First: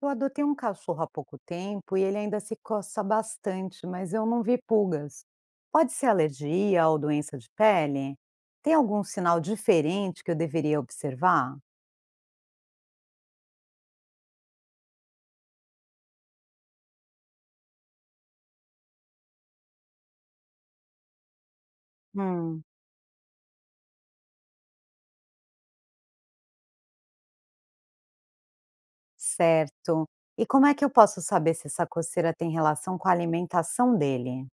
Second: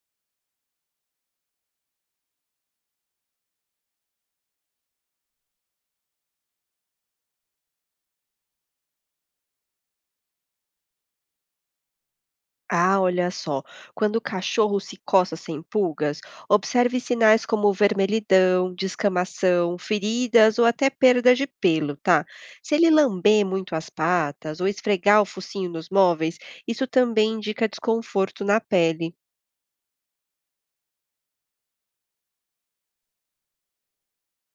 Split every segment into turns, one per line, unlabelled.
Eu adotei um cachorro há pouco tempo e ele ainda se coça bastante, mas eu não vi pulgas. Pode ser alergia ou doença de pele? Tem algum sinal diferente que eu deveria observar?
Ah, olha só. Quando o cachorro se coça sem pulgas, observe sinais como vermelhidão, descamação, feridas ou até perda de pelo, tá?
Hum.
Se ele lamber muito as patas ou esfregar o focinho nos móveis, isso também indica desconforto na pele.
Certo. E como é que eu posso saber se essa coceira tem relação com a alimentação dele?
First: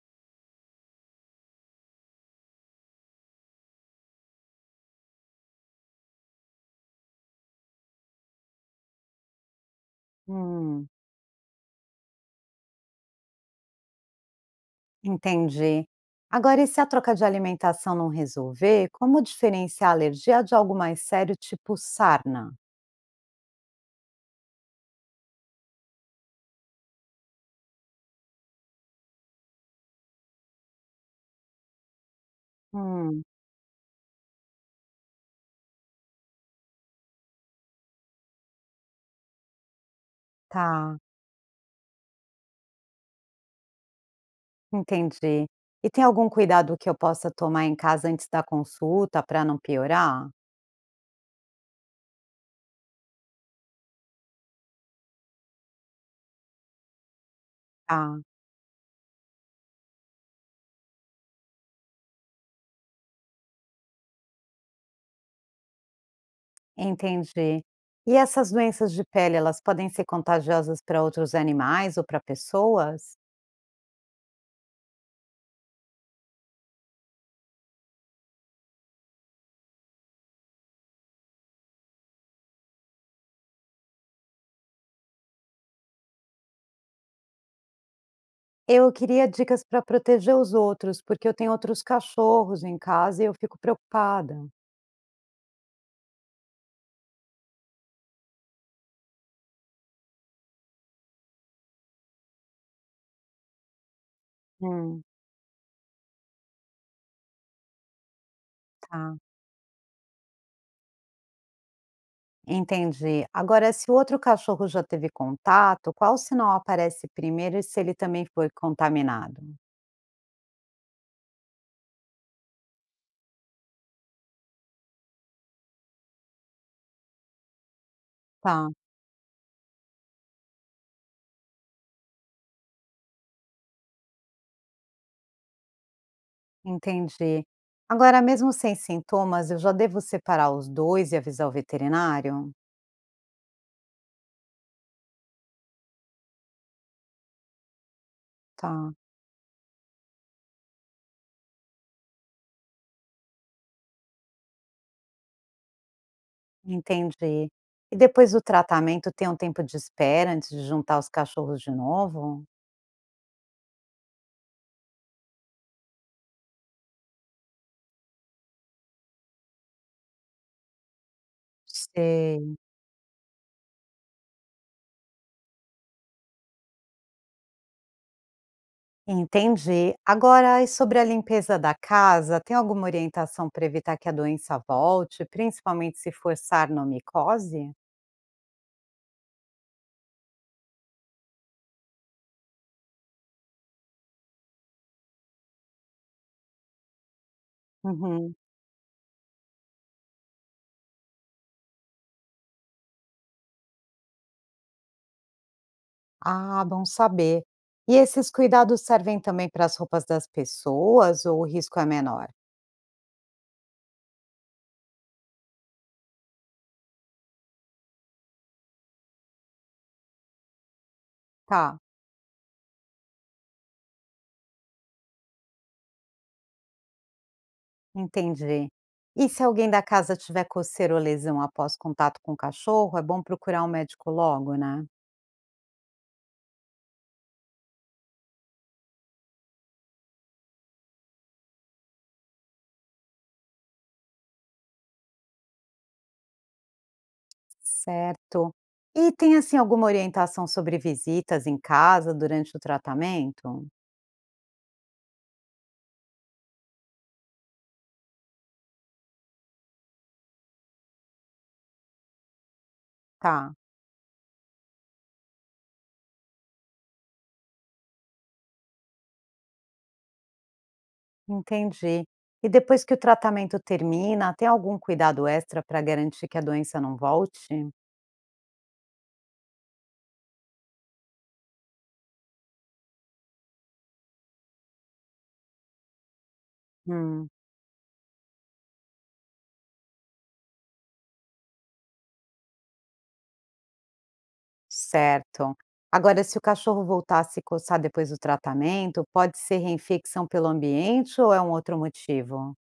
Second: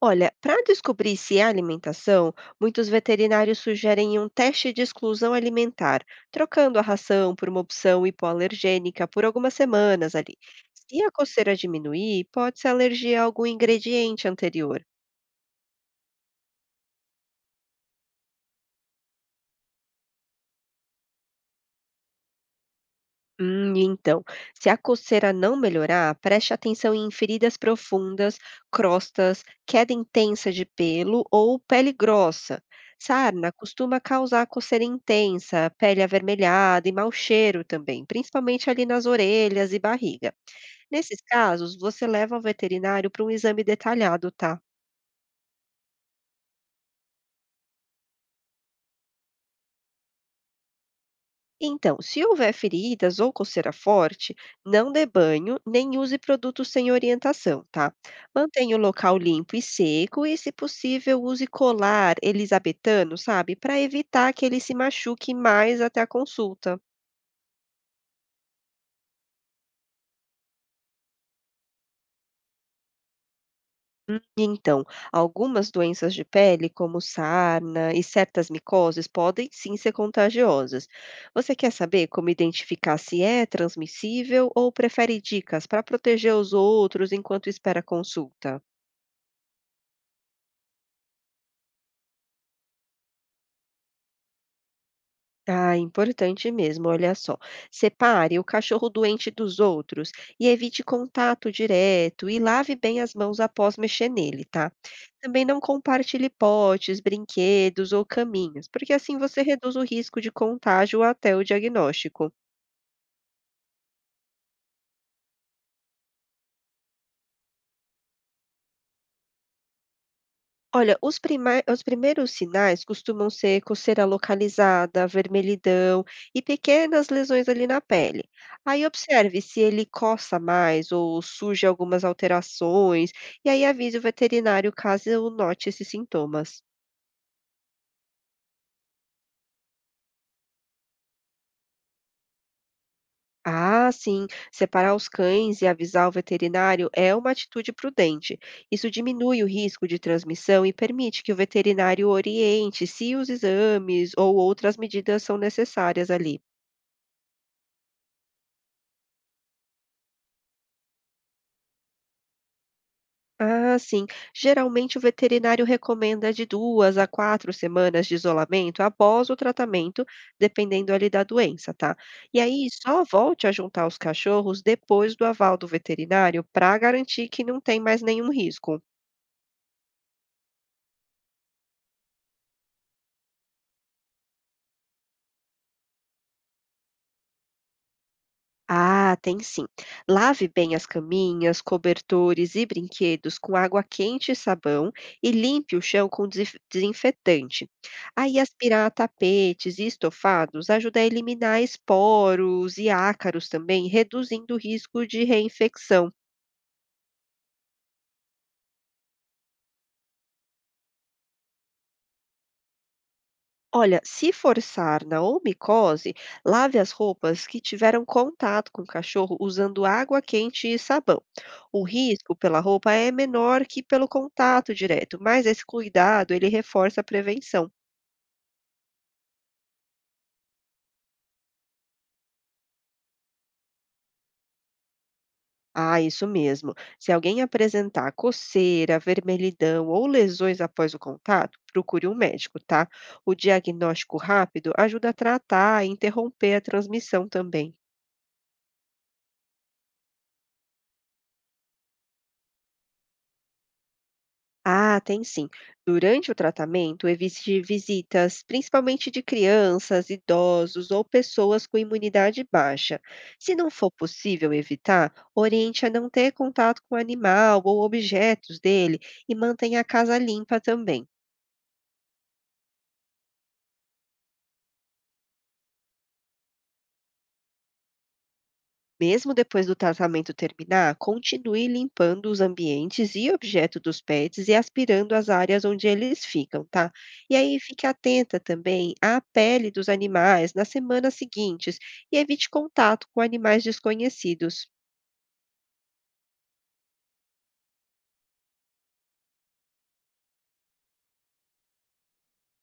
Olha, para descobrir se é alimentação, muitos veterinários sugerem um teste de exclusão alimentar, trocando a ração por uma opção hipoalergênica por algumas semanas ali.
Hum.
Se a coceira diminuir, pode ser alergia a algum ingrediente anterior.
Entendi. Agora, e se a troca de alimentação não resolver, como diferenciar a alergia de algo mais sério, tipo sarna?
Hum, e então, Se a coceira não melhorar, preste atenção em feridas profundas, crostas, queda intensa de pelo ou pele grossa.
Hum.
Sarna costuma causar coceira intensa, pele avermelhada e mau cheiro também, principalmente ali nas orelhas e barriga.
Tá.
Nesses casos, você leva ao veterinário para um exame detalhado, tá?
Entendi. E tem algum cuidado que eu possa tomar em casa antes da consulta para não piorar?
Então, se houver feridas ou coceira forte, não dê banho nem use produtos sem orientação, tá?
Ah,
Mantenha o local limpo e seco e, se possível, use colar elisabetano, sabe? Para evitar que ele se machuque mais até a consulta.
entendi. E essas doenças de pele, elas podem ser contagiosas para outros animais ou para pessoas?
Hum, Então, Algumas doenças de pele, como sarna e certas micoses, podem sim ser contagiosas. Você quer saber como identificar se é transmissível ou prefere dicas para proteger os outros enquanto espera a consulta?
Eu queria dicas para proteger os outros, porque eu tenho outros cachorros em casa e eu fico preocupada.
Ah, importante mesmo, olha só. Separe o cachorro doente dos outros e evite contato direto e lave bem as mãos após mexer nele, tá?
Hum,
Também não compartilhe potes, brinquedos ou caminhos, porque assim
tá.
você reduz o risco de contágio até o diagnóstico.
Entendi. Agora, se o outro cachorro já teve contato, qual sinal aparece primeiro e se ele também foi contaminado?
Olha, os primeiros sinais costumam ser coceira localizada, vermelhidão e pequenas lesões ali na pele.
Tá.
Aí observe se ele coça mais ou surge algumas alterações, e aí avise o veterinário caso eu note esses sintomas.
Entendi. Agora, mesmo sem sintomas, eu já devo separar os dois e avisar o veterinário?
Ah, sim, separar os cães e avisar o veterinário é uma atitude prudente. Isso
Tá,
diminui o risco de transmissão e permite que o veterinário oriente se os exames ou outras medidas são necessárias ali.
entendi. E depois do tratamento, tem um tempo de espera antes de juntar os cachorros de novo?
Ah, sim. Geralmente o veterinário recomenda de 2 a 4 semanas de isolamento após o tratamento, dependendo ali da doença, tá? E
Sei.
aí só volte a juntar os cachorros depois do aval do veterinário para garantir que não tem mais nenhum risco.
Entendi. Agora, e sobre a limpeza da casa, tem alguma orientação para evitar que a doença volte, principalmente se for na.
Ah, tem sim. Lave bem as caminhas, cobertores e brinquedos com água quente e sabão e limpe o chão com desinfetante.
Uhum.
Aí, aspirar tapetes e estofados ajuda a eliminar esporos e ácaros também, reduzindo o risco de reinfecção.
Ah, bom saber. E esses cuidados servem também para as roupas das pessoas ou o risco é menor?
Olha, se for sarna ou micose, lave as roupas que tiveram contato com o cachorro usando água quente e sabão.
Tá,
O risco pela roupa é menor que pelo contato direto, mas esse cuidado ele reforça a prevenção.
entendi. E se alguém da casa tiver coceira ou lesão após contato com o cachorro, é bom procurar um médico logo, né?
Ah, isso mesmo. Se alguém apresentar coceira, vermelhidão ou lesões após o contato, procure um médico, tá? O diagnóstico rápido ajuda a tratar e interromper a transmissão também.
Certo. E tem assim alguma orientação sobre visitas em casa durante o tratamento?
Ah, tem sim. Durante o tratamento, evite visitas, principalmente de crianças, idosos ou pessoas com imunidade baixa.
Tá,
Se não for possível evitar, oriente a não ter contato com o animal ou objetos dele e mantenha a casa limpa também.
entendi. E depois que o tratamento termina, tem algum cuidado extra para garantir que a doença não volte?
Mesmo depois do tratamento terminar, continue limpando os ambientes e objetos dos pets e aspirando as áreas onde eles ficam, tá?
Hum,
E aí fique atenta também à pele dos animais nas semanas seguintes e evite contato com animais desconhecidos.
certo. Agora, se o cachorro voltar a se coçar depois do tratamento, pode ser reinfecção pelo ambiente ou é um outro motivo?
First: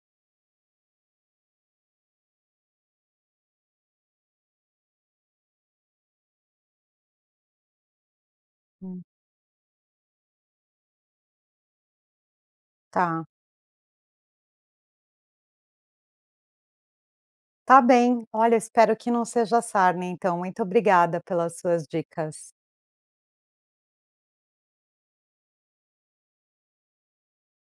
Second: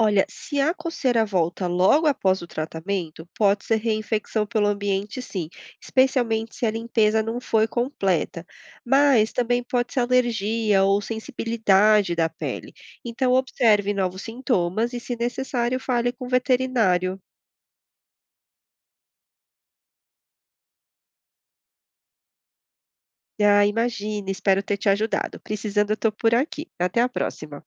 Olha, se a coceira volta logo após o tratamento, pode ser reinfecção pelo ambiente, sim, especialmente se a limpeza não foi completa.
Hum,
Mas também pode ser alergia ou sensibilidade da pele.
tá.
Então, observe novos sintomas e, se necessário, fale com o veterinário.
Tá bem. Olha, espero que não seja sarna, então. Muito obrigada pelas suas dicas.
Ah, imagine. Espero ter te ajudado. Precisando, eu estou por aqui. Até a próxima.